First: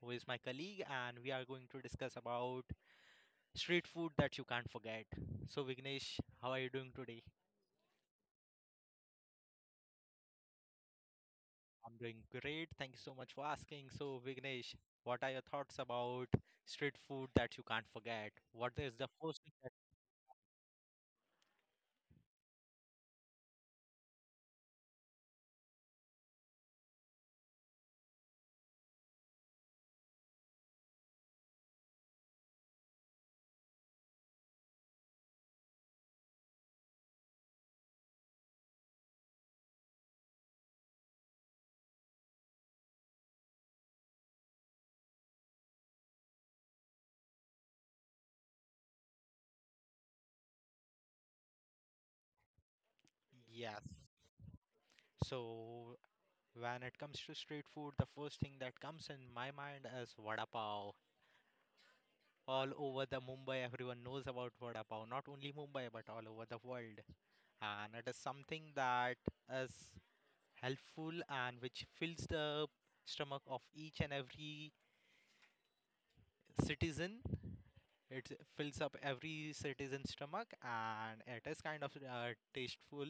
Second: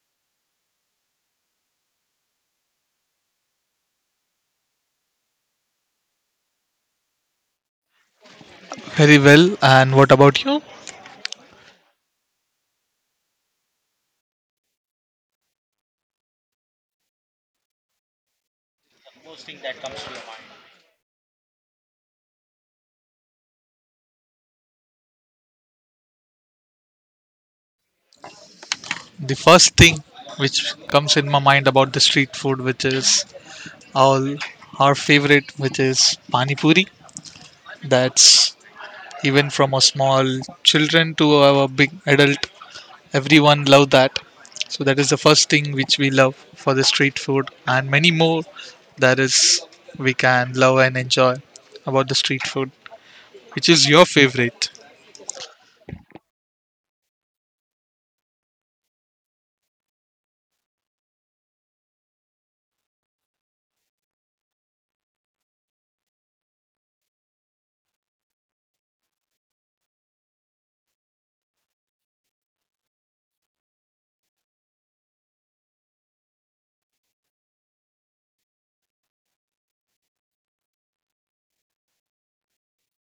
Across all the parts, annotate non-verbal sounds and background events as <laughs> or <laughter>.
who is my colleague, and we are going to discuss about street food that you can't forget. So, Vignesh, how are you doing today? Very well. And what about you? I'm doing great. Thank you so much for asking. So, Vignesh, what are your thoughts about street food that you can't forget? What is the first thing that. The first thing which comes in my mind about the street food, which is all our favorite, which is pani puri. That's even from a small children to our big adult, everyone love that. So that is the first thing which we love for the street food, and many more that is we can love and enjoy about the street food. Which Yes. is your favorite? So when it comes to street food, the first thing that comes in my mind is vada pav. All over the Mumbai, everyone knows about Vada Pav. Not only Mumbai, but all over the world. And it is something that is helpful and which fills the stomach of each and every citizen. It fills up every citizen's stomach, and it is kind of tasteful.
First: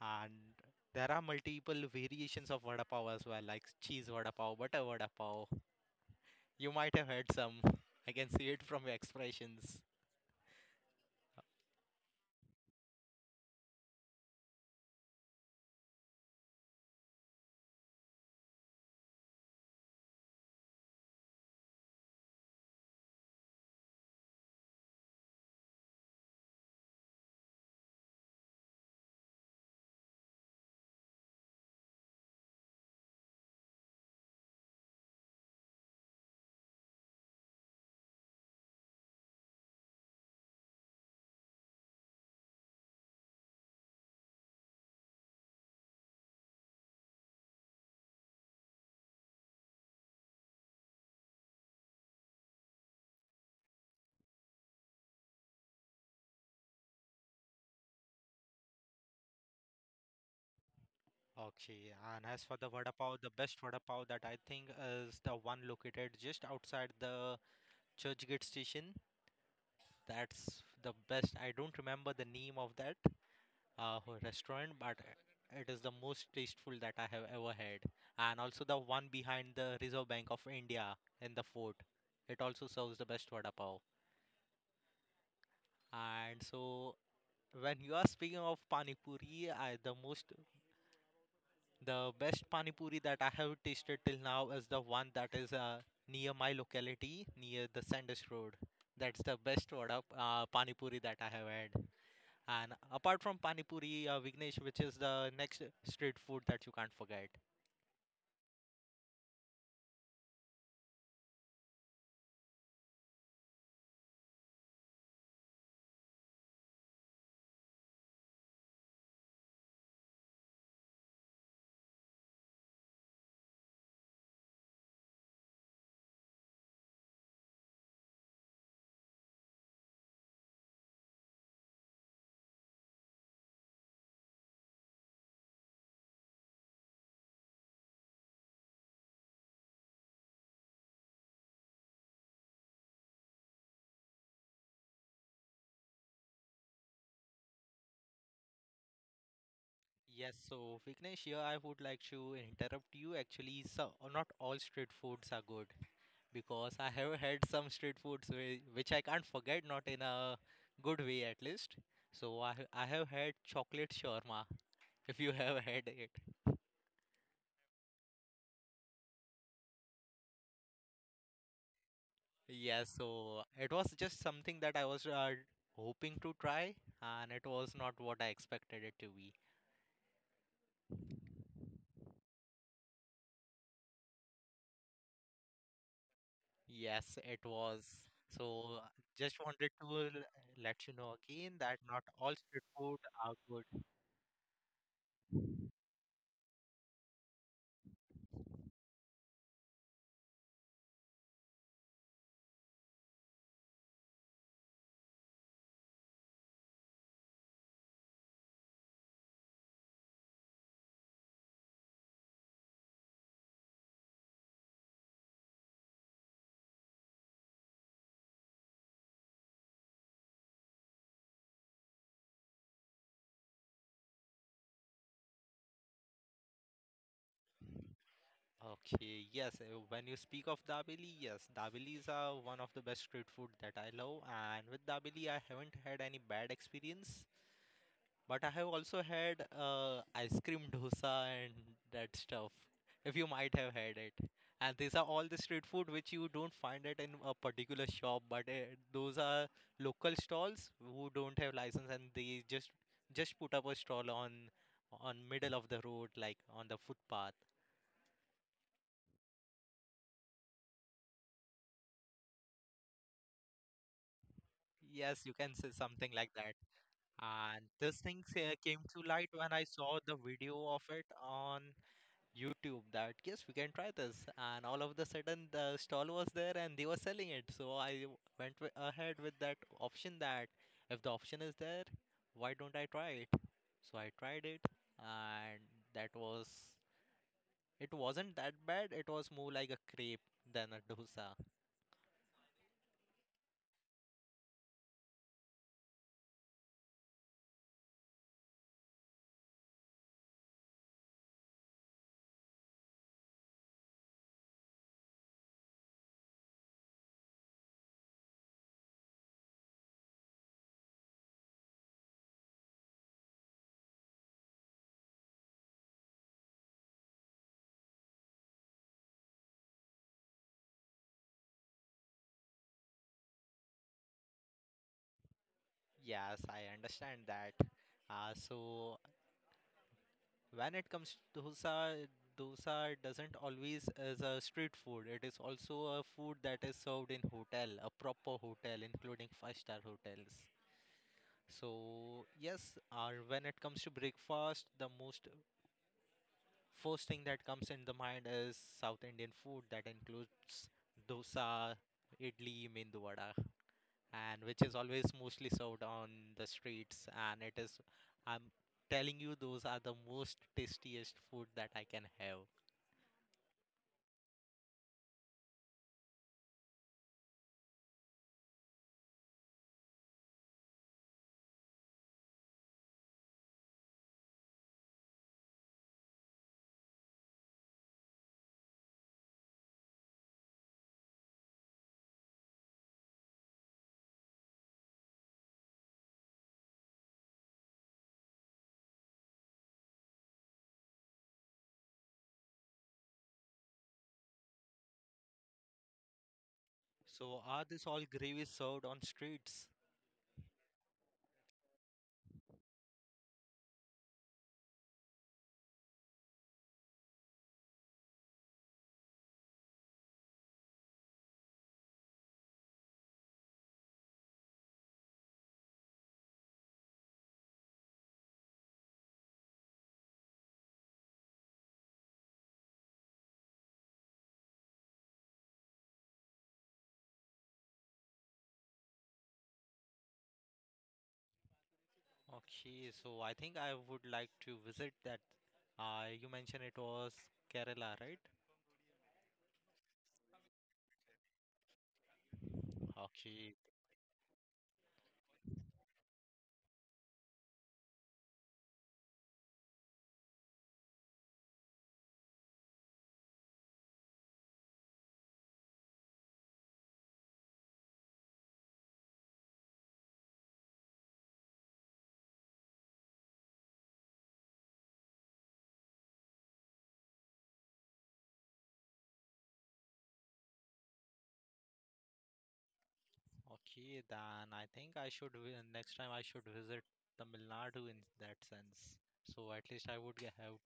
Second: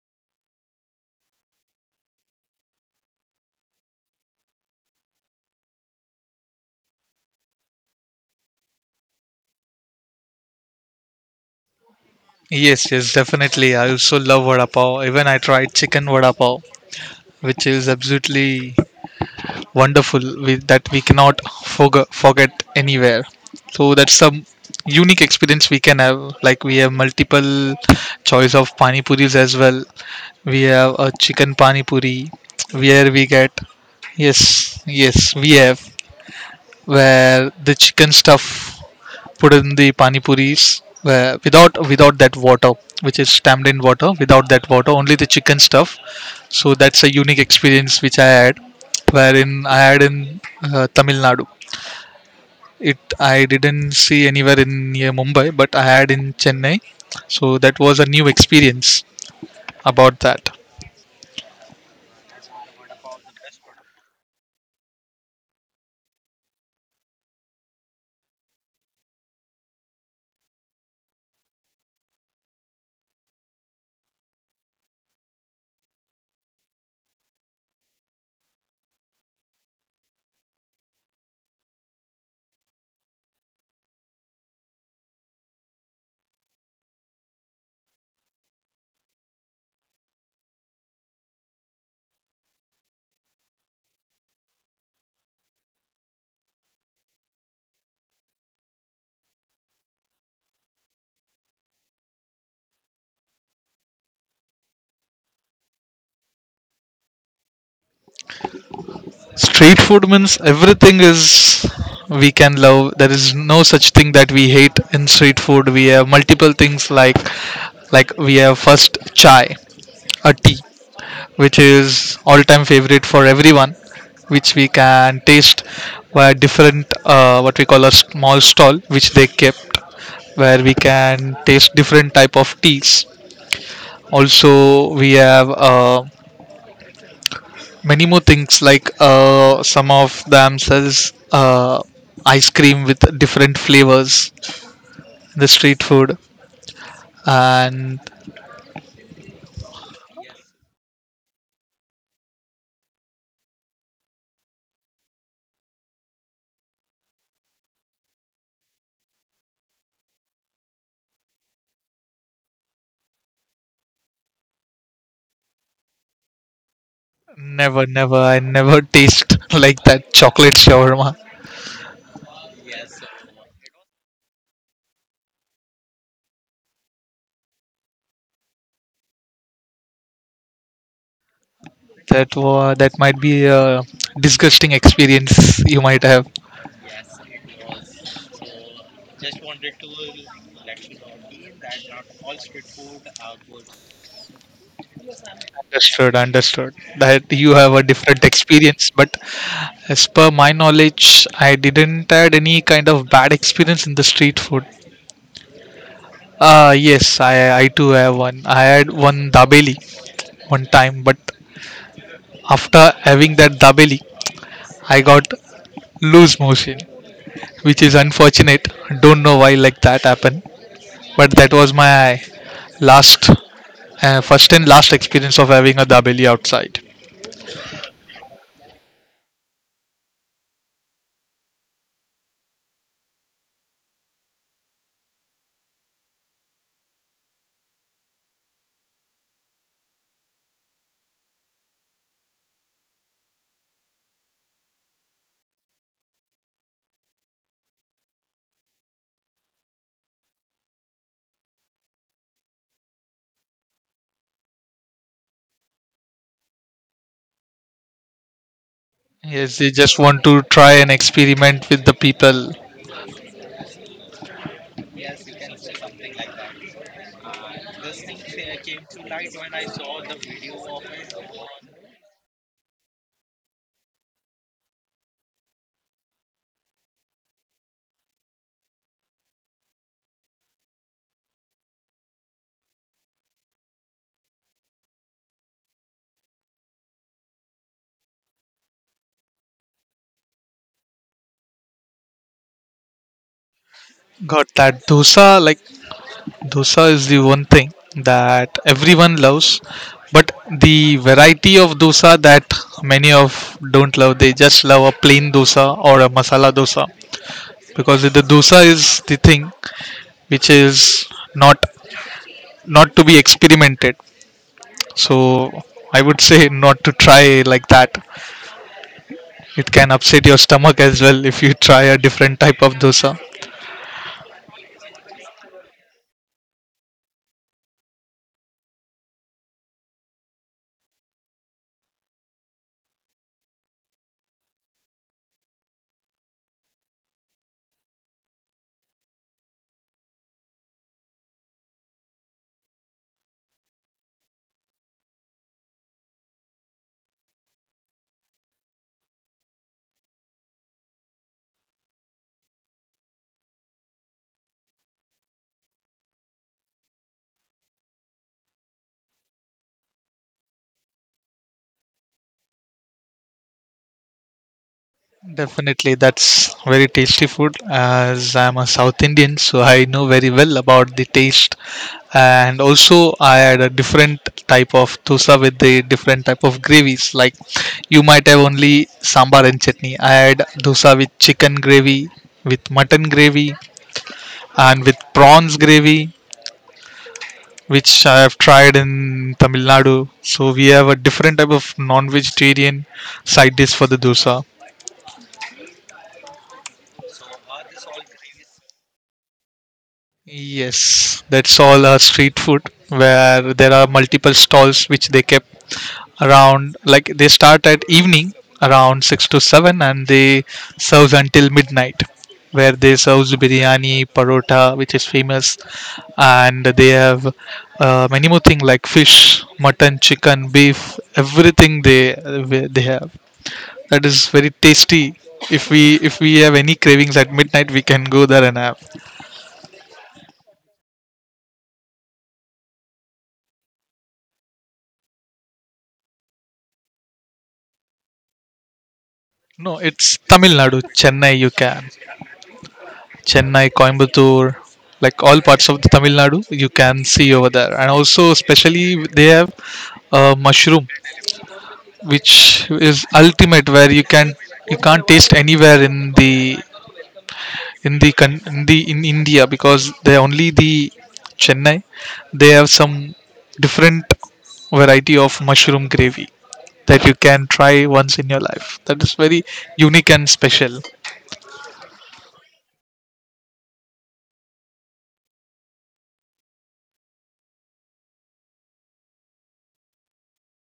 And there are multiple variations of Vada Pav as well, like cheese Vada Pav, butter Vada Pav. You might have had some. I can see it from your expressions. Yes, yes, definitely. I also love vada pav. Even I tried chicken vada pav, which is absolutely wonderful. That we cannot forget anywhere. So that's some unique experience we can have. Like we have multiple choice of pani puris as well. We have a chicken pani puri, where we get, yes, yes, we have, where the chicken stuff put in the pani puris, without that water, which is stamped in water without that water, only the chicken stuff. So that's a unique experience which I had, wherein I had in Tamil Nadu. It I didn't see anywhere in near Mumbai, but I had in Chennai. So that was a new experience about that. Okay, and as for the vada pav, the best vada pav that I think is the one located just outside the Churchgate Station. That's the best. I don't remember the name of that restaurant, but it is the most tasteful that I have ever had. And also the one behind the Reserve Bank of India in the fort. It also serves the best vada pav. And so when you are speaking of pani puri, I, the most the best pani puri that I have tasted till now is the one that is near my locality, near the Sandus Road. That's the best vada pani puri that I have had. And apart from pani puri, Vignesh, which is the next street food that you can't forget? Street food means everything is we can love. There is no such thing that we hate in street food. We have multiple things like, we have first chai, a tea, which is all time favorite for everyone, which we can taste via different, what we call, a small stall which they kept, where we can taste different type of teas. Also we have many more things like, some of them sells ice cream with different flavors in the street food, and Yes, so Vignesh, here I would like to interrupt you. Actually, so not all street foods are good because I have had some street foods which I can't forget, not in a good way at least. So I have had chocolate shawarma. If you <laughs> have had it. never never I never taste <laughs> like that chocolate shawarma. Yeah, so it was just something that I was hoping to try, and it was not what I expected it to be. That was that might be a disgusting experience you might have. Yes, it was. So just wanted to let you know again that not all street food are good. Understood, that you have a different experience, but as per my knowledge, I didn't had any kind of bad experience in the street food. Yes, I too have one. I had one dabeli one time, but after having that dabeli, I got loose motion, which is unfortunate. Don't know why like that happened, but that was my last, first and last experience of having a dabeli outside. Okay, yes, when you speak of dabeli, yes, dabelis are one of the best street food that I love, and with dabeli, I haven't had any bad experience. But I have also had ice cream dosa and that stuff. If you might have had it. And these are all the street food which you don't find it in a particular shop, but those are local stalls who don't have license and they just put up a stall on middle of the road, like on the footpath. Yes, they just want to try and experiment with the people. Yes, you can say something like that. And this thing came to light when I saw the video of it on YouTube that yes, we can try this. And all of the sudden, the stall was there and they were selling it. So I ahead with that option that if the option is there, why don't I try it? So I tried it, and that was it wasn't that bad. It was more like a crepe than a dosa. Got that dosa. Like, dosa is the one thing that everyone loves, but the variety of dosa that many of don't love, they just love a plain dosa or a masala dosa, because the dosa is the thing which is, not to be experimented. So I would say not to try like that. It can upset your stomach as well if you try a different type of dosa. Yes, I understand that. So when it comes to dosa, dosa doesn't always as a street food. It is also a food that is served in hotel, a proper hotel, including five-star hotels. So yes, or when it comes to breakfast, the most first thing that comes in the mind is South Indian food that includes dosa, idli, mendu vada, and which is always mostly served on the streets. And it is, I'm telling you, those are the most tastiest food that I can have. Definitely, that's very tasty food. As I'm a South Indian, so I know very well about the taste. And also, I had a different type of dosa with the different type of gravies. Like, you might have only sambar and chutney. I had dosa with chicken gravy, with mutton gravy, and with prawns gravy, which I have tried in Tamil Nadu. So we have a different type of non-vegetarian side dish for the dosa. So are this all gravies served on streets? Yes, that's all street food, where there are multiple stalls which they kept around. Like, they start at evening around 6 to 7 and they serve until midnight, where they serve biryani, parota, which is famous, and they have many more things like fish, mutton, chicken, beef, everything they have. That is very tasty. If we have any cravings at midnight, we can go there and have. Okay, so I think I would like to visit that. You mentioned it was Kerala, right? No, it's Tamil Nadu, Chennai. You can. Okay, Chennai, Coimbatore, like all parts of the Tamil Nadu, you can see over there. And also, especially they have mushroom, which is ultimate, where you can't taste anywhere in the in the in India, because they only the Chennai. They have some different variety of mushroom gravy that you can try once in your life. That is very unique and special. okay, then I think I should next time I should visit Tamil Nadu in that sense. So at least I would have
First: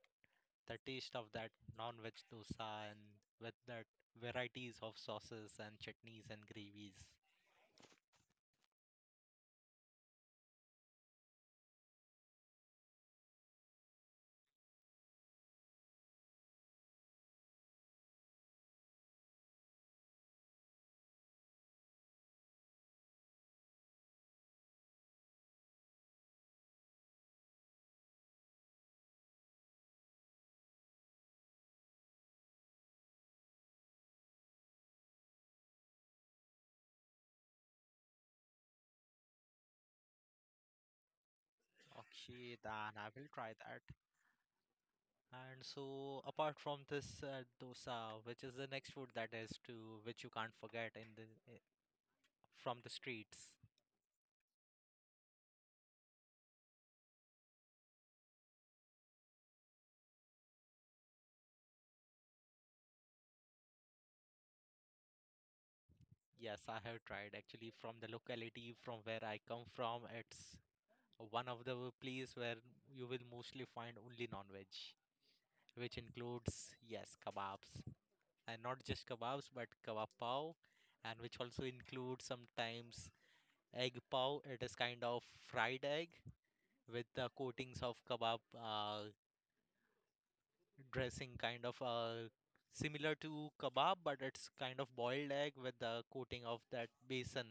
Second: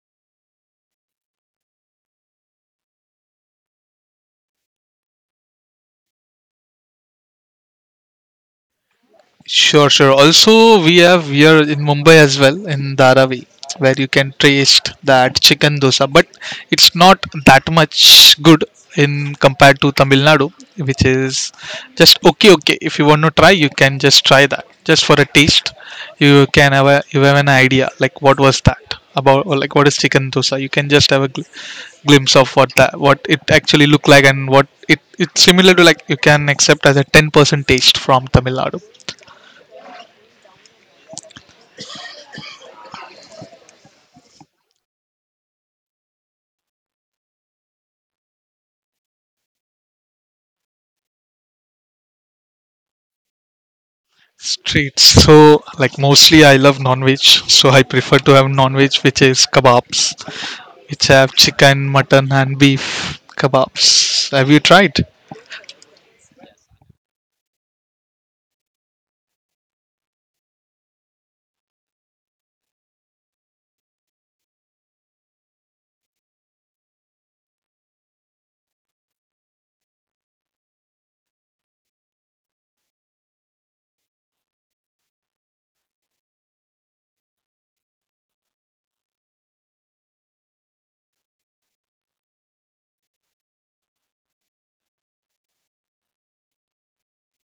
the taste of that non-veg dosa and with that varieties of sauces and chutneys and gravies. Sure, sure. Also, we have here in Mumbai as well in Dharavi, where you can taste that chicken dosa, but it's not that much good in compared to Tamil Nadu, which is just okay. Okay, if you want to try, you can just try that just for a taste. You have an idea like what was that about, or like what is chicken dosa. You can just have a glimpse of what that what it actually look like and what it's similar to, like you can accept as a 10% taste from Tamil Nadu. Okay, then I will try that. And so, apart from this dosa, which is the next food that is to which you can't forget in the eh, from the streets. Streets. So, like mostly I love non-veg, so I prefer to have non-veg, which is kebabs, which have chicken, mutton, and beef kebabs. Have you tried? Yes, I have tried actually from the locality from where I come from. It's one of the place where you will mostly find only non-veg, which includes yes kebabs and not just kebabs but kebab pav, and which also includes sometimes egg pav. It is kind of fried egg with the coatings of kebab dressing kind of similar to kebab, but it's kind of boiled egg with the coating of that besan.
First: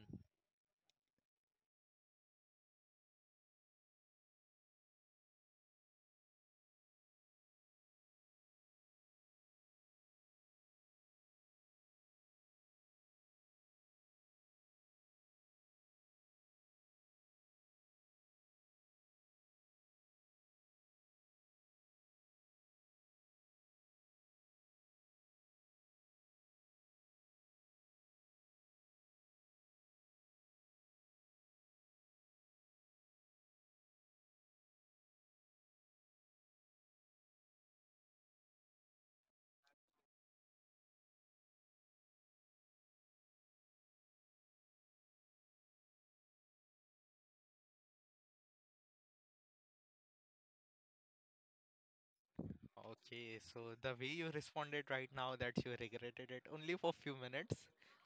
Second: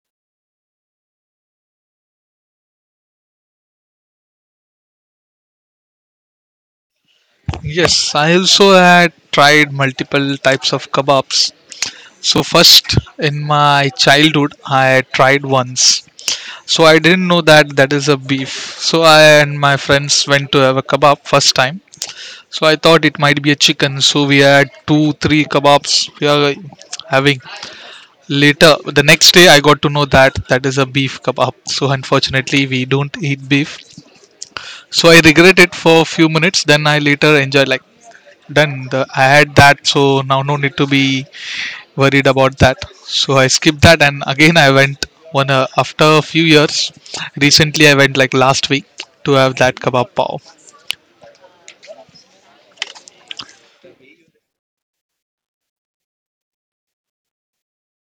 Yes, I also had tried multiple types of kebabs. So first, in my childhood, I had tried once. So I didn't know that that is a beef. So I and my friends went to have a kebab first time. So I thought it might be a chicken. So we had two, three kebabs. We are having. Later, the next day, I got to know that that is a beef kebab. So, unfortunately, we don't eat beef. So, I regret it for a few minutes. Then, I later enjoy, like, done. I had that, so now no need to be worried about that. So, I skipped that, and again, I went one after a few years. Recently, I went like last week to have that kebab pav. Okay, so the way you responded right now that you regretted it only for few minutes,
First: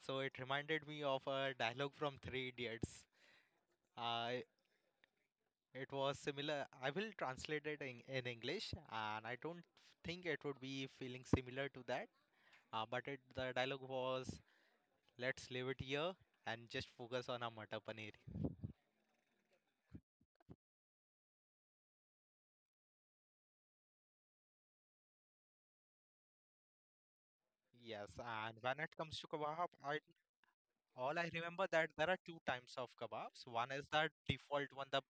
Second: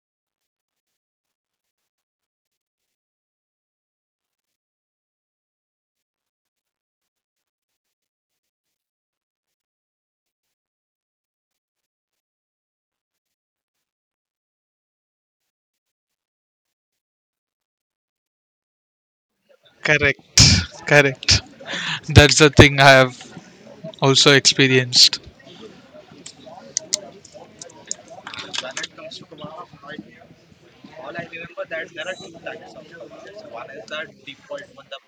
so it reminded me of a dialogue from Three Idiots. Uh, it was similar. I will translate it in, English, and I don't think it would be feeling similar to that. But the dialogue was, "Let's leave it here and just focus on our mutton paneer." Correct, correct. That's the thing I have also experienced. Yes, and when it comes to kebab, I all I remember that there are two types of kebabs. One is that default one, the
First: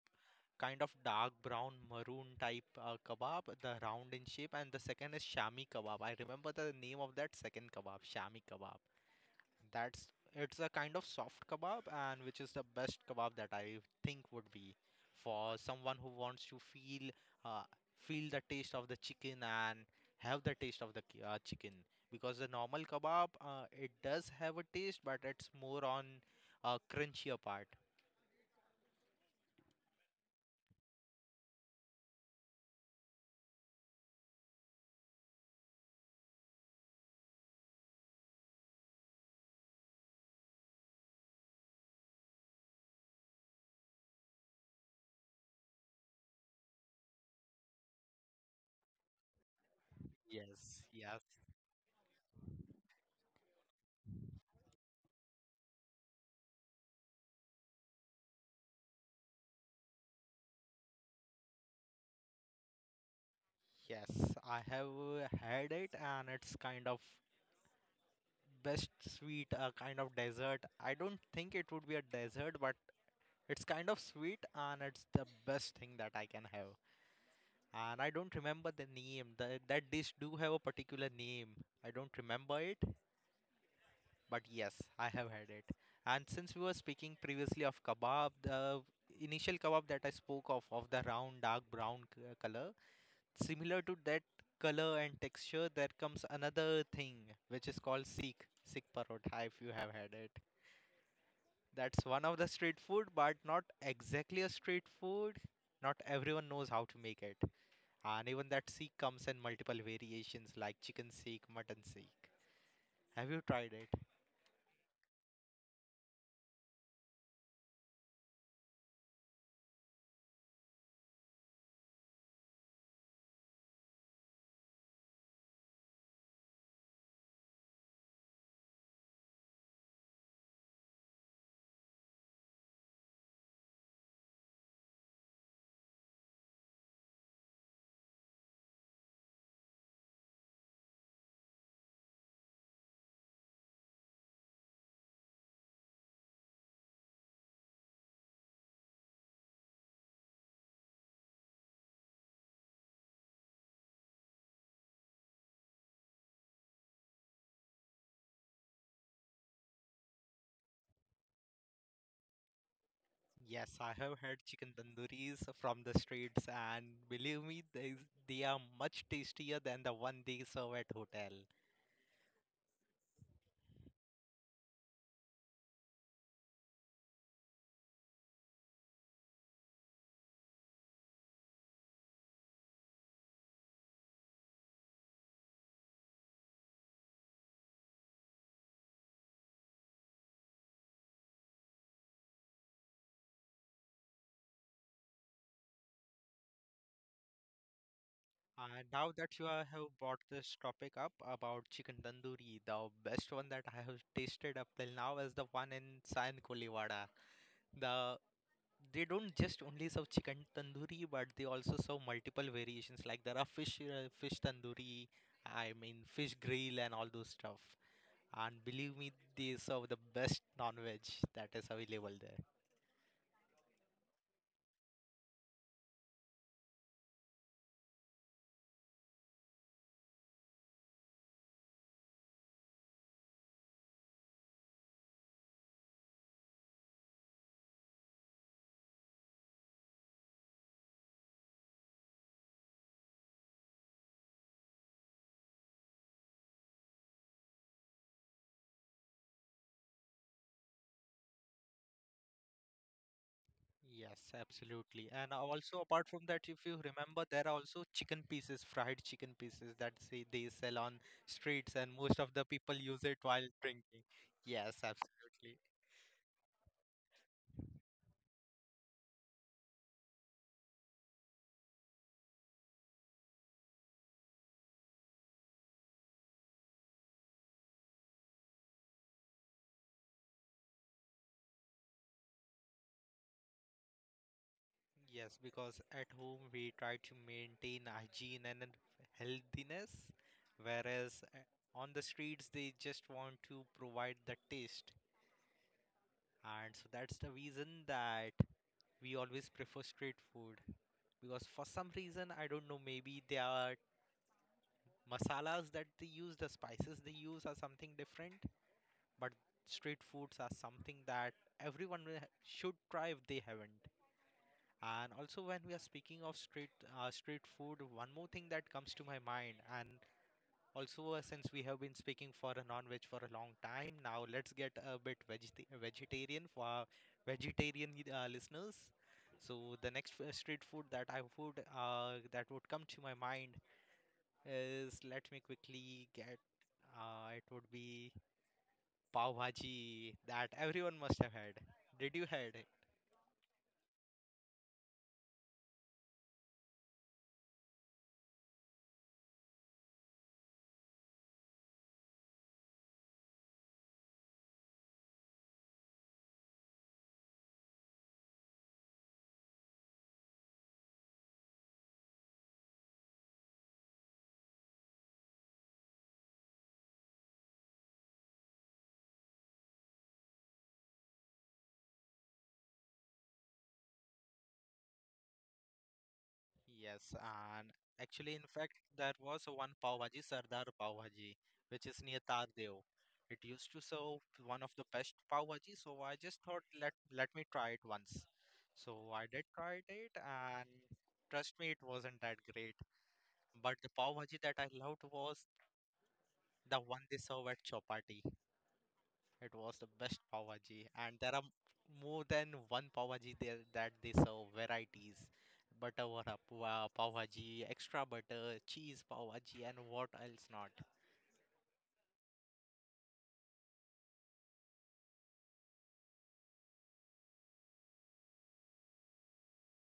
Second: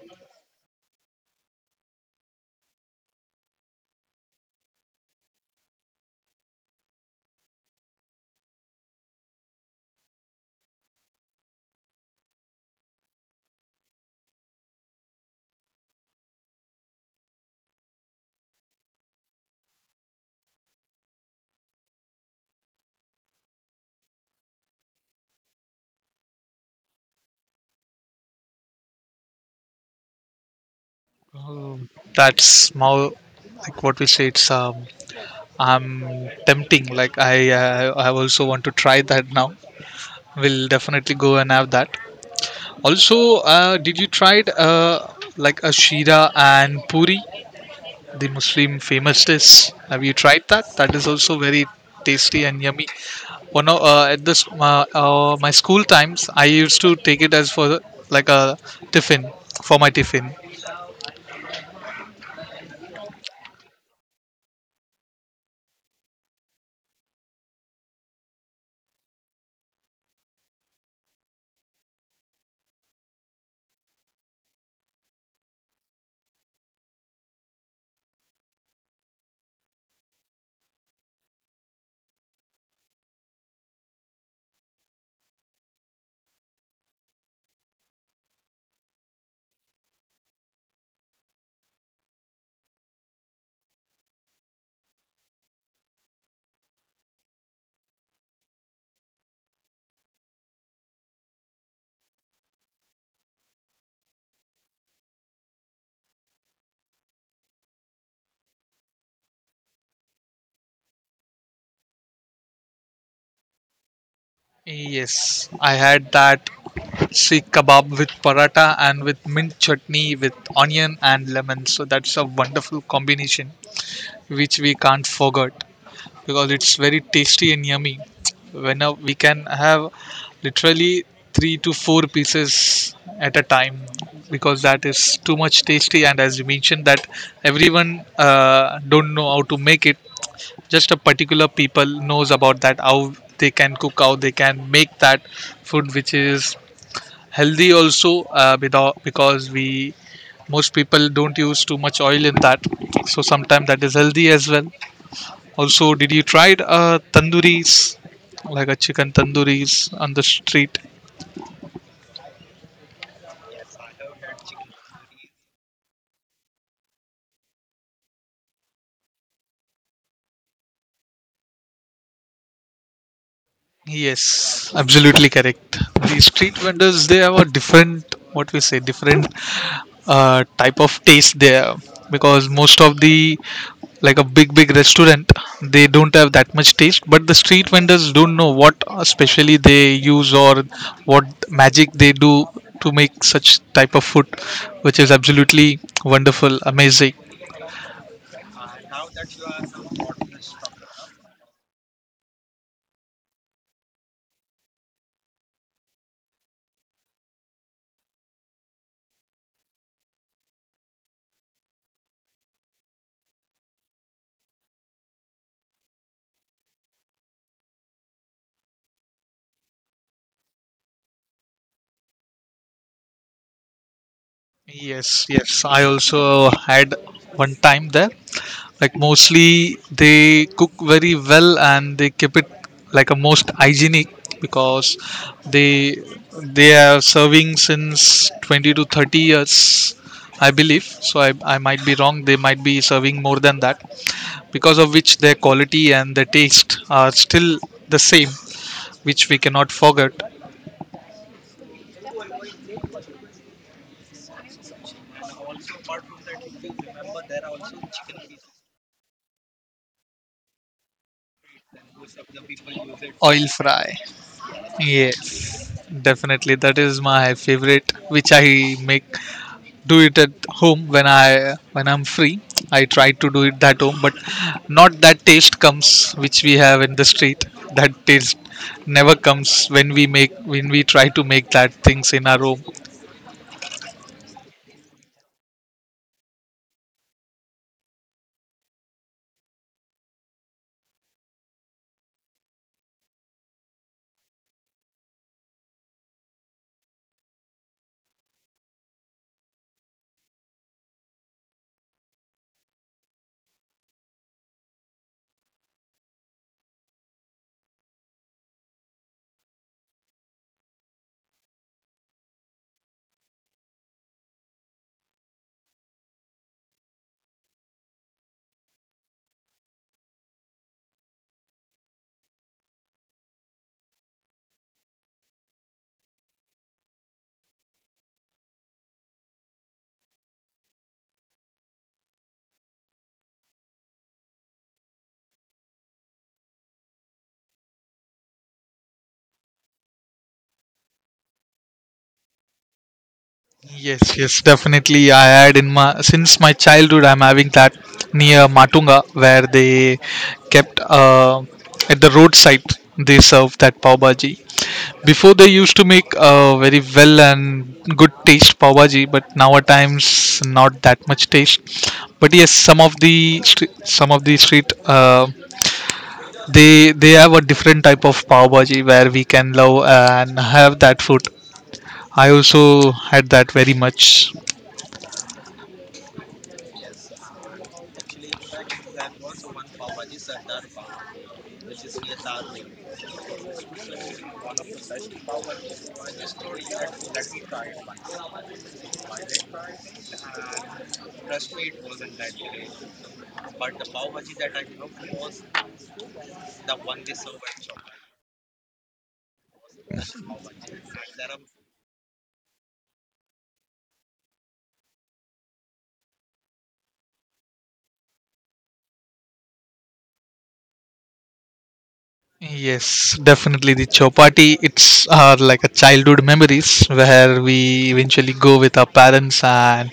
kind of dark brown maroon type kebab, the round in shape, and the second is shami kebab. I remember the name of that second kebab, shami kebab. That's it's a kind of soft kebab, and which is the best kebab that I think would be for someone who wants to feel uh, feel the taste of the chicken and have the taste of the chicken. Because the normal kebab, it does have a taste, but it's more on crunchier part. That's how, like, what we say, it's, I'm tempting. Like I also want to try that now. We'll definitely go and have that. Also, did you tried like a shira and puri, the Muslim famous dish? Have you tried that? Yes, That is yes, also very tasty and yummy. At this my school times, I used to take it as for like a tiffin for my tiffin. yes. I have had it, and it's kind of best sweet, kind of dessert. I don't think it would be a dessert, but it's kind of sweet and it's the best thing that I can have. And I don't remember the name. That dish do have a particular name. I don't remember it, but yes, I have had it. And since we were speaking previously of kebab, the initial kebab that I spoke of the round dark brown color, similar to that color and texture, there comes another thing which is called Sikh parotha if you have had it. That's one of the street food, but not exactly a street food. Not everyone knows how to make it. And even that seek comes in multiple variations like chicken seek, mutton seek. Have you tried it? Yes, I had that sikh kebab with paratha and with mint chutney with onion and lemon. So that's a wonderful combination which we can't forget because it's very tasty and yummy. When we can have literally three to four pieces at a time, because that is too much tasty. And as you mentioned that everyone don't know how to make it, just a particular people knows about that, how they can cook, how they can make that food, which is healthy also, without, because we most people don't use too much oil in that, so sometimes that is healthy as well. Also, did you try tanduris, like a chicken tanduris on the street? Yes, I have had chicken tandooris from the streets, and believe me, they are much tastier than the one they serve at hotel. Yes, absolutely correct. The street vendors, they have a different, what we say, different type of taste there, because most of the, like a big big restaurant, they don't have that much taste, but the street vendors, don't know what especially they use, or what magic they do to make such type of food, which is absolutely wonderful, amazing. And now that you have brought this topic up about chicken tandoori, the best one that I have tasted up till now is the one in San Kolivada. The they don't just only serve chicken tandoori but they also serve multiple variations like there are fish tandoori, I mean fish grill and all those stuff. And believe me, they serve the best non-veg that is available there. Yes, yes. I also had one time there. Like mostly they cook very well and they keep it like a most hygienic, because they they are serving since 20 to 30 years, I believe. So I might be wrong. They might be serving more than that, because of which their quality and their taste are still the same, which we cannot forget. Yes, absolutely. And also apart from that, if you remember, there are also chicken pieces, fried chicken pieces that say they sell on streets and most of the people use it while Oil fry. drinking. Yes, absolutely. Yes, definitely. That is my favorite, which I make do it at home when I when I'm free. I try to do it that home, but not that taste comes which we have in the street. That taste never comes when we make when we try to make that things in our home. Yes, because at home we try to maintain hygiene and then healthiness, whereas on the streets they just want to provide the taste. And so that's the reason that we always prefer street food because for some reason, I don't know, maybe they are masalas that they use, the spices they use are something different, but street foods are something that everyone will should try if they haven't. And also, when we are speaking of street food, one more thing that comes to my mind, and also since we have been speaking for a non-veg for a long time now, let's get a bit vegetarian for our vegetarian listeners. So the next street food that I would that would come to my mind is let me quickly get it would be pav bhaji that everyone must have had. Did you had? Yes, yes, definitely. I had in my since my childhood, I'm having that near Matunga where they kept, at the roadside. They serve that pav bhaji. Before they used to make very well and good taste pav bhaji, but now at times not that much taste. But yes, some of the street, they have a different type of pav bhaji where we can love and have that food. I also had that very much. Yes, and actually, in fact, there was one Pav Bhaji, Sardar Pav Bhaji, which is near Tardev. It used to serve one of the best Pav Bhaji, so I just thought let let me try it once. So I did try it, and trust me, it wasn't that great. But the Pav Bhaji that I loved was the one they serve at Chopati. It was the best pav bhaji, and there are more than one pav bhaji there that they serve varieties. Butter vada pav bhaji, extra butter, cheese pav bhaji, and what else not. Yes, definitely the chopati. It's our like a childhood memories where we eventually go with our parents and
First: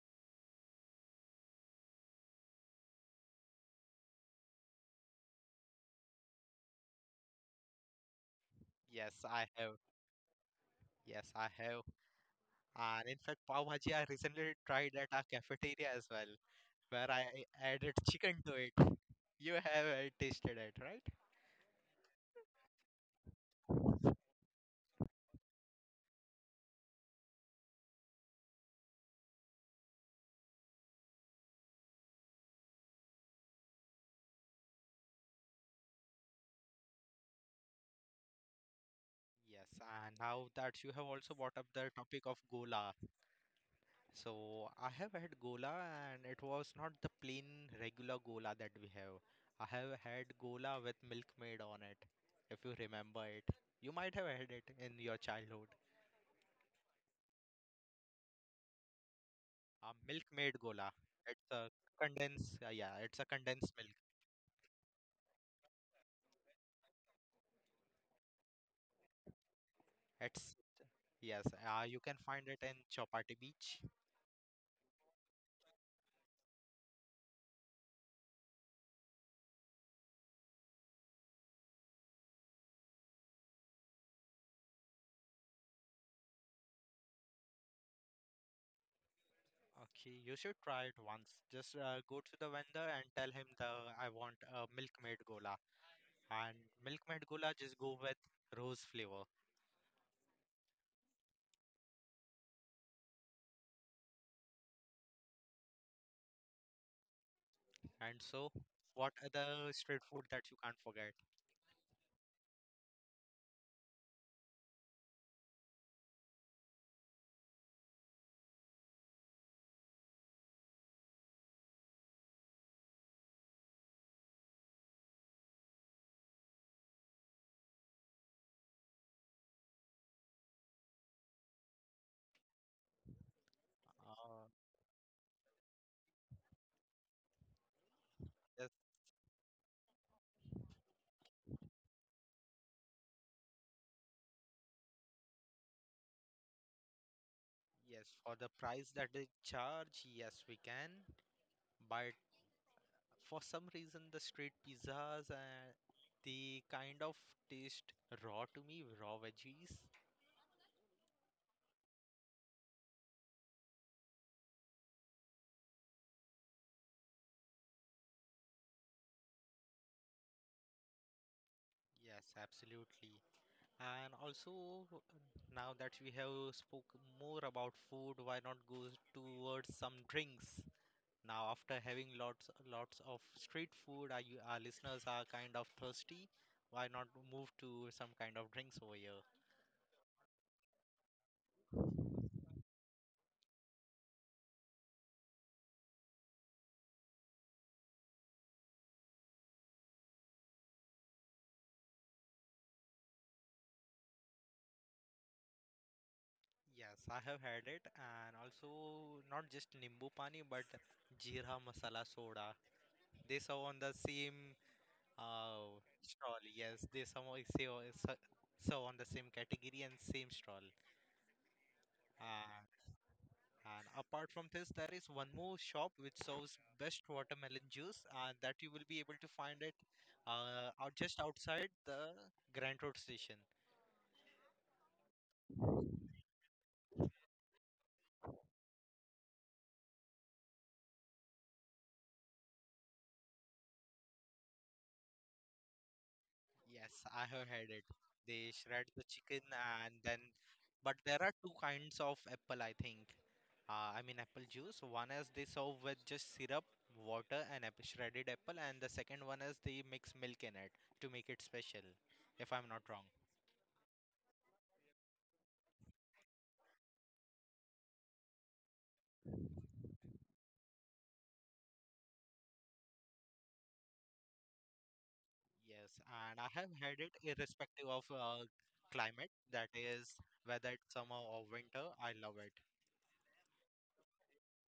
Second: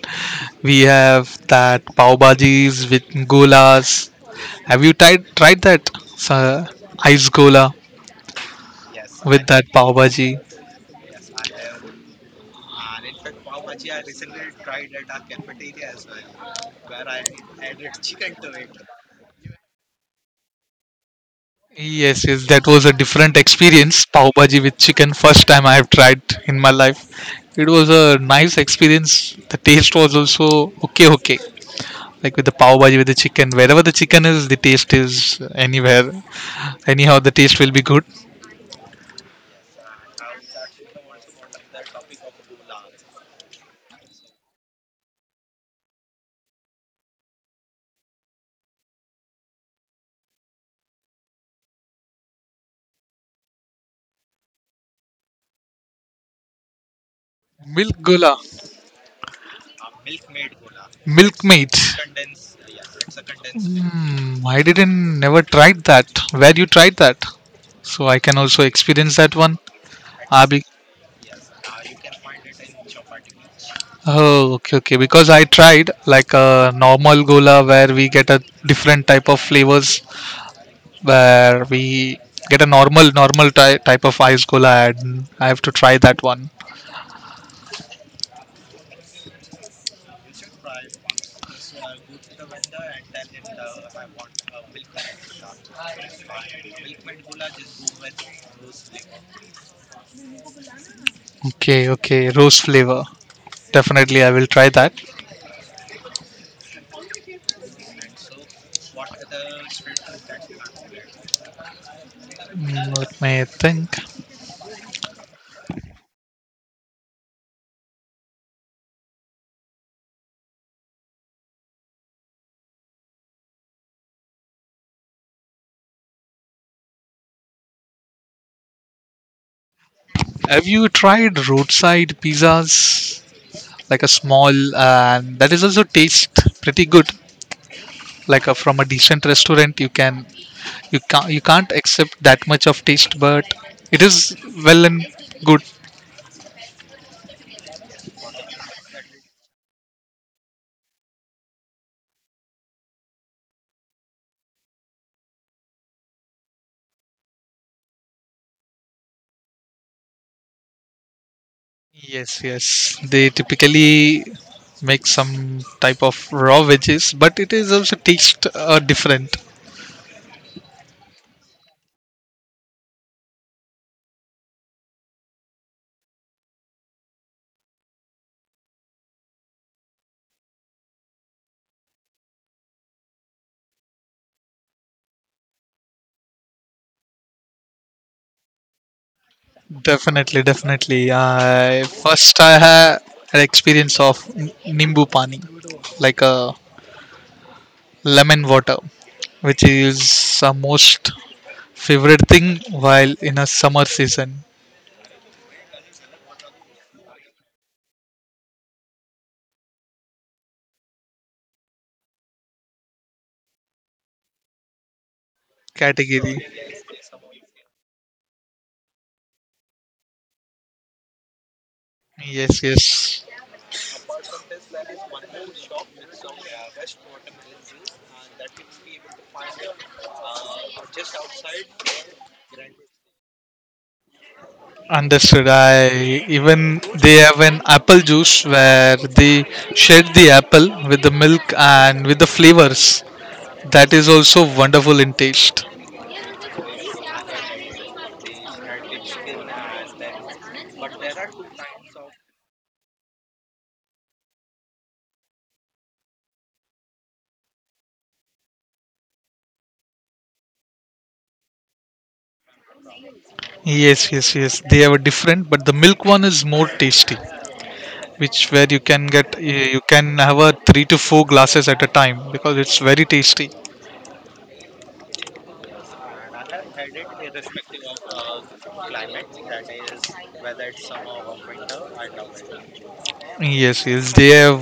we have that pav bhajis with golas. Have you tried that, sir? Ice gola Yes, I with that, have have. pav bhaji? Yes, I have. And in fact, pav bhaji I recently tried at our cafeteria as well, where I added chicken to it. You have tasted it, right? Yes, yes, that was a different experience. Pav bhaji with chicken, first time I have tried in my life. It was a nice experience. The taste was also okay, okay. Like, with the pav bhaji with the chicken, wherever the chicken is, the taste is anywhere, anyhow, the taste will be good. Yes, and now that you have also brought up the topic of gola, so I have had gola and it was not the plain regular gola that we have. I have had gola with milkmaid on it. If you remember it, you might have had it in your childhood. Milk gula. A milkmaid gola. Milk It's a meat. Condensed Milk. milk. Hmm, I didn't never tried that. Where you tried that, so I can also experience that one? It's Abi? Yes, you can find it in Chopati Beach. Oh, okay, okay. Because I tried like a normal gola where we get a different type of flavors, where we get a normal type of ice gola, and I have to try that one. Okay, you should try it once. Just go to the vendor and tell him the I want a and milkmaid gola, just go with rose flavor. Okay, okay, rose flavor. Definitely, I will try that. And so, what other street food that you can't forget? Mm, let me think. Have you tried roadside pizzas? Like a Uh, small, and that is also taste pretty good. Like a, yes, from a decent restaurant, you can you can't accept that much of taste, but it is well and good. yes, for the price that they charge, yes, we can. But for some reason, the street pizzas and they kind of taste raw to me, raw veggies. Yes, yes. They typically make some type of raw veggies, but it is also taste different. Yes, absolutely. And also, now that we have spoken more about food, why not go towards some drinks? Now, after having lots of street food, our listeners are kind of thirsty. Why not move to some kind of drinks over here? Definitely, definitely. I first I had an experience of nimbu pani, like a lemon water, which is the most favorite thing while in a summer season Yes, I have had it, and also not just nimbu pani, but jeera masala soda. They serve on the same stall. category. Yes, they somehow serve on the same category and same stall. Uh, Yes, yes. And apart from this, there is one more shop which serves best watermelon juice, and that you will be able to find it out just outside the Grand Road station. Understood. I even they have an apple juice where they shake the apple with the milk and with the flavors. That is also wonderful in taste. Yes, I have had it. They shred the chicken and then, but there are two kinds of apple, I think. I mean apple juice. One is they serve with just syrup, water, and apple, shredded apple, and the second one is they mix milk in it to make it special, if I'm not wrong. Yes, yes, yes. They are different, but the milk one is more tasty. Which where you can get eh, you can have a three to four glasses at a time because it's very tasty. Yes, and I have had it irrespective of climate, that is, whether it's summer or winter, I love it. Yes, yes. They have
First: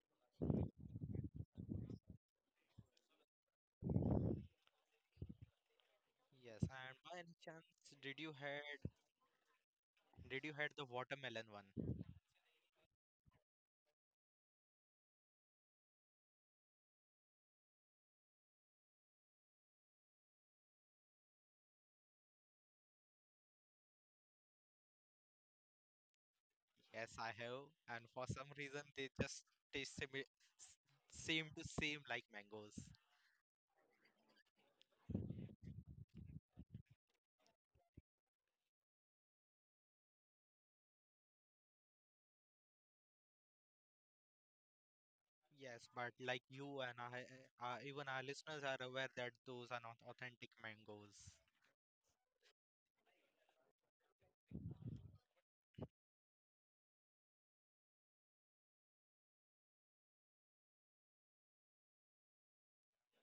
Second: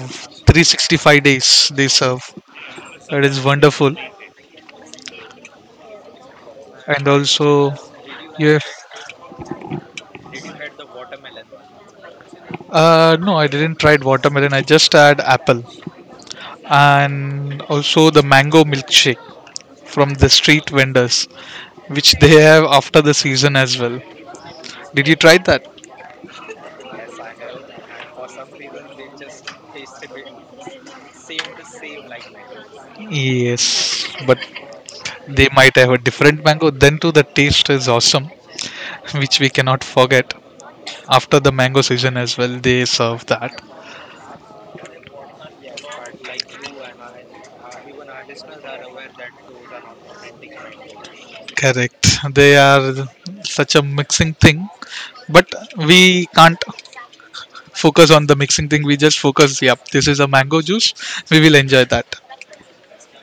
365 days they serve. That is wonderful. Yes, and And by any chance, also, did you yeah. had did you had the watermelon one? No, I didn't try watermelon. I just had apple and also the mango milkshake from the street vendors, which they have after the season as well. Did you try that? Yes, I have, and for some reason they just taste simi s- seem to seem like mangoes. Yes, but they might have a different mango. Then too, the taste is awesome <laughs> which we cannot forget. After the mango season as well, they serve that. Yes, but like you and I, even our listeners are aware that those are not authentic mangoes. Correct, they are such a mixing thing, but we can't focus on the mixing thing. We just focus, yep, this is a mango juice, we will enjoy that.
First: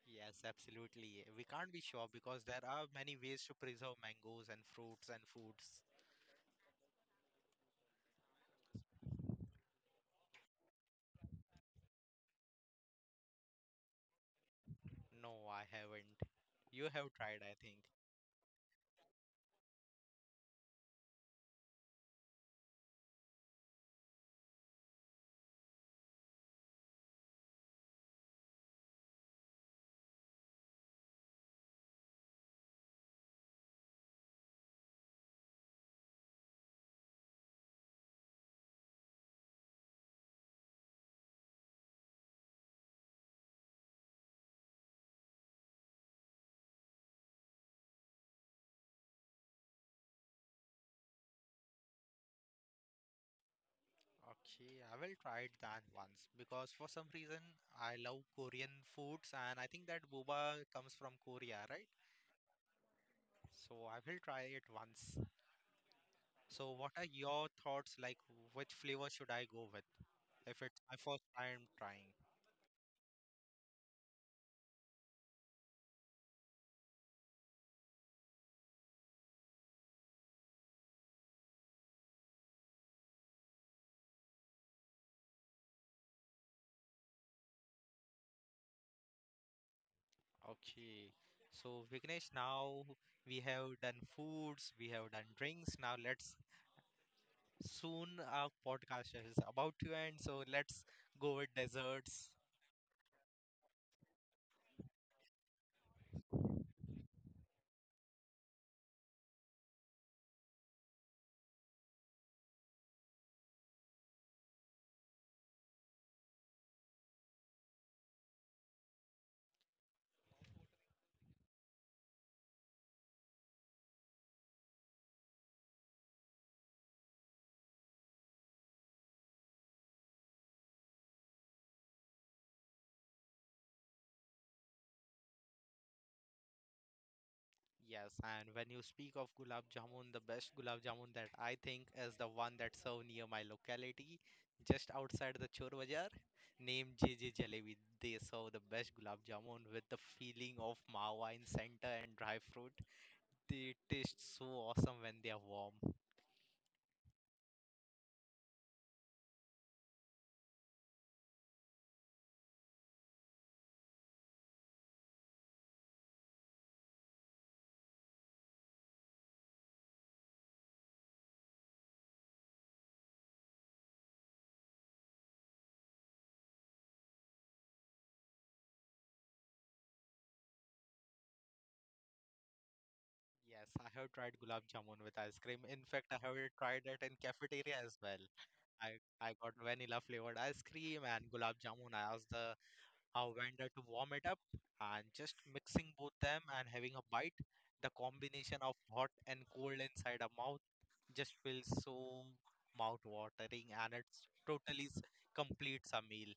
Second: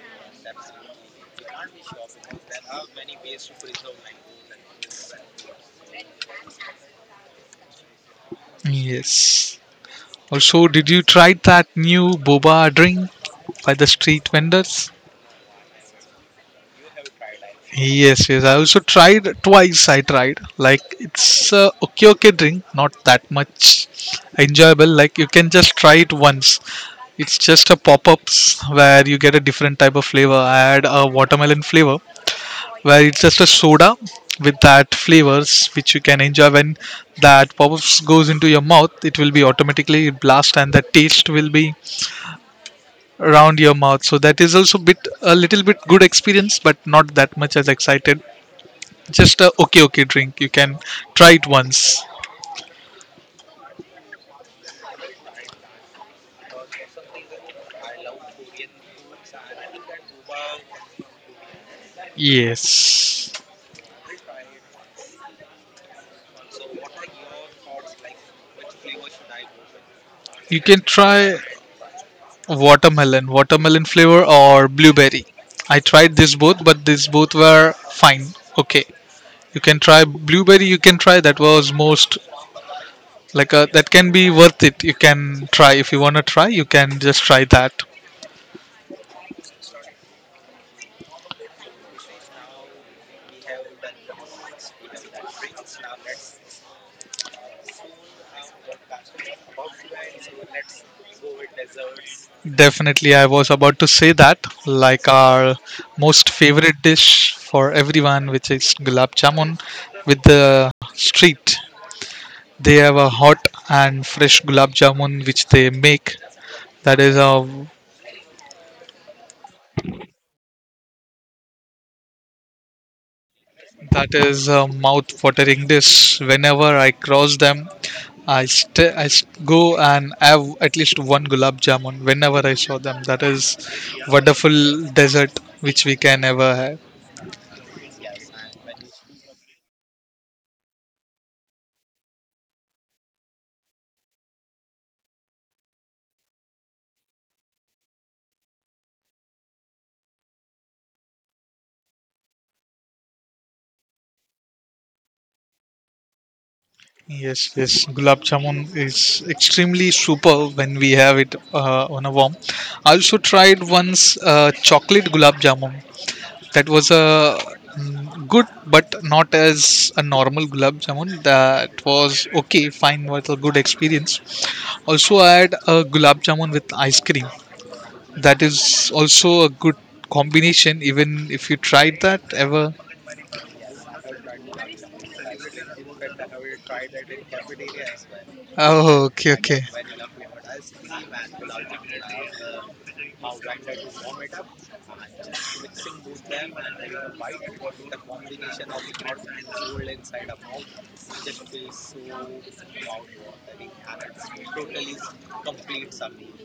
Yes, absolutely. We can't be sure because there are many ways to preserve mangoes and fruits and foods. Yes, also, did you try that new boba drink by the street vendors? No, I haven't. You have tried, I think. Yes, yes. I also tried twice. I tried, like, it's a okay, okay drink, not that much enjoyable. Like, you can just try it once. It's just a pop-ups where you get a different type of flavor. I had a watermelon flavor where it's just a soda with that flavors, which you can enjoy when that pop-ups goes into your mouth. It will be automatically blast and the taste will be around your mouth. So that is also bit a little bit good experience, but not that much as excited, just a okay, okay drink. You can try it once. Okay, I will try it that once because for some reason I love Korean foods and I think that boba comes from Korea, right? Yes. So I will try it once. So what are your thoughts like which flavor should I go with You if can it's my first try time trying? watermelon, watermelon flavor or blueberry. I tried this both, but these both were fine. Okay. You can try blueberry, you can try, that was most like a, that can be worth it. You can try, if you want to try, you can just try that. Okay, so Vignesh, now we have done foods, we have done drinks. Now let's soon our podcast is about to end, so let's go with desserts. Definitely, I was about to say that, like, our most favorite dish for everyone, which is gulab jamun with the street. They have a hot and fresh gulab jamun which they make. That is a mouth-watering dish. Whenever I cross them, I go and have at least one gulab jamun whenever I saw them. That is wonderful dessert which we can ever have. Yes, and when you speak of gulab jamun, the best gulab jamun that I think is the one that's served near my locality, just outside the Chor Bazaar, named J J Jalebi. They serve the best gulab jamun with the feeling of mawa in center and dry fruit. They taste so awesome when they are warm. Yes, yes, gulab jamun is extremely super when we have it on a warm. I also tried once chocolate gulab jamun. That was a mm, good, but not as a normal gulab jamun. That was okay fine, was a good experience. Also, I had a gulab jamun with ice cream. That is also a good combination. Even if you tried that ever. Yes, I have tried gulab jamun with ice cream. In fact, I have tried it in cafeteria as well. I Oh, okay, I okay. got vanilla flavored ice cream and gulab jamun. I asked the our vendor to warm it up and just mixing both them and having a bite. The combination of hot and cold inside a mouth just feels so mouth watering and it's totally completes a meal.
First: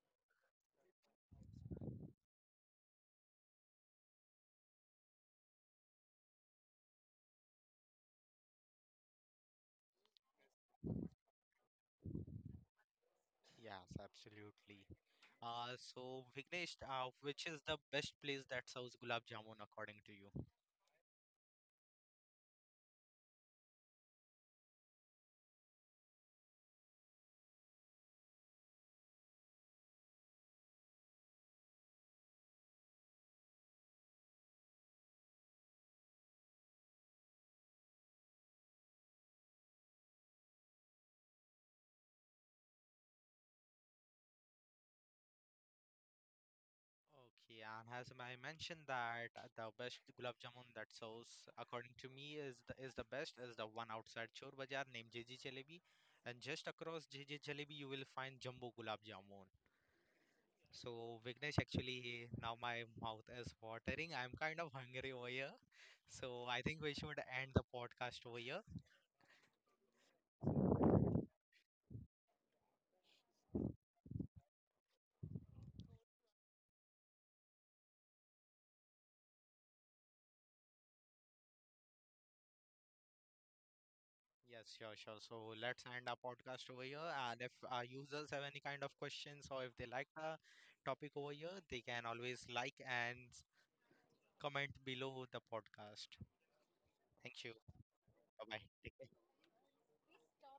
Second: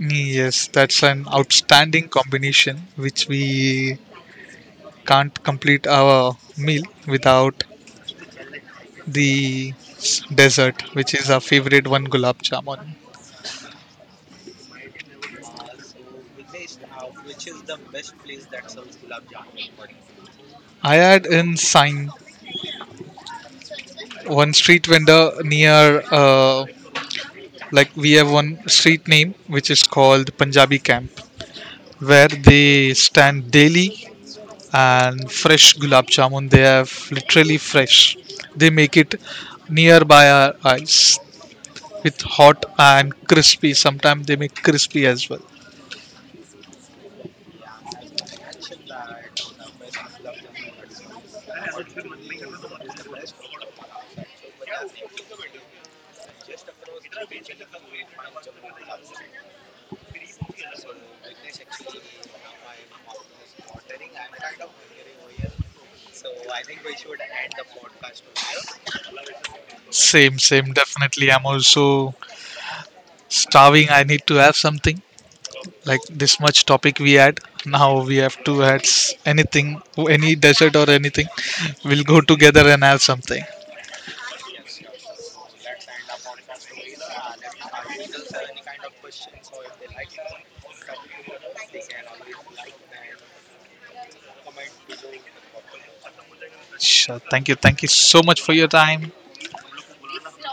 Yes, that's an outstanding combination which we can't complete our meal without the dessert, which is our favorite one, gulab jamun. Yes, absolutely. So Vignesh, which is the best place that serves gulab jamun according to you? I had in sign one street vendor near, like we have one street name which is called Punjabi Camp, where they stand daily and fresh gulab jamun. They have literally fresh, they make it nearby our eyes, with hot and crispy, sometimes they make crispy as well. Okay, and as I mentioned that the best gulab jamun that sells, according to me, is the best is the one outside Chor Bazaar named J J Jalebi, and just across J J Jalebi you will find Jumbo Gulab Jamun. So Vignesh, actually, now my mouth is watering. I'm kind of hungry over here, so I think we should end the podcast over here. Same, same. Definitely, I'm also starving. I need to have something. Like, this much topic we had, now we have to add anything, any dessert or anything <laughs> we'll go together and have something. Yes, sure, sure. So let's end our podcast over here. And if our users have any kind of questions or if they like the topic over here, they can always like and comment below the podcast. Sure, thank Thank you, you. thank you so much for Bye your time. bye.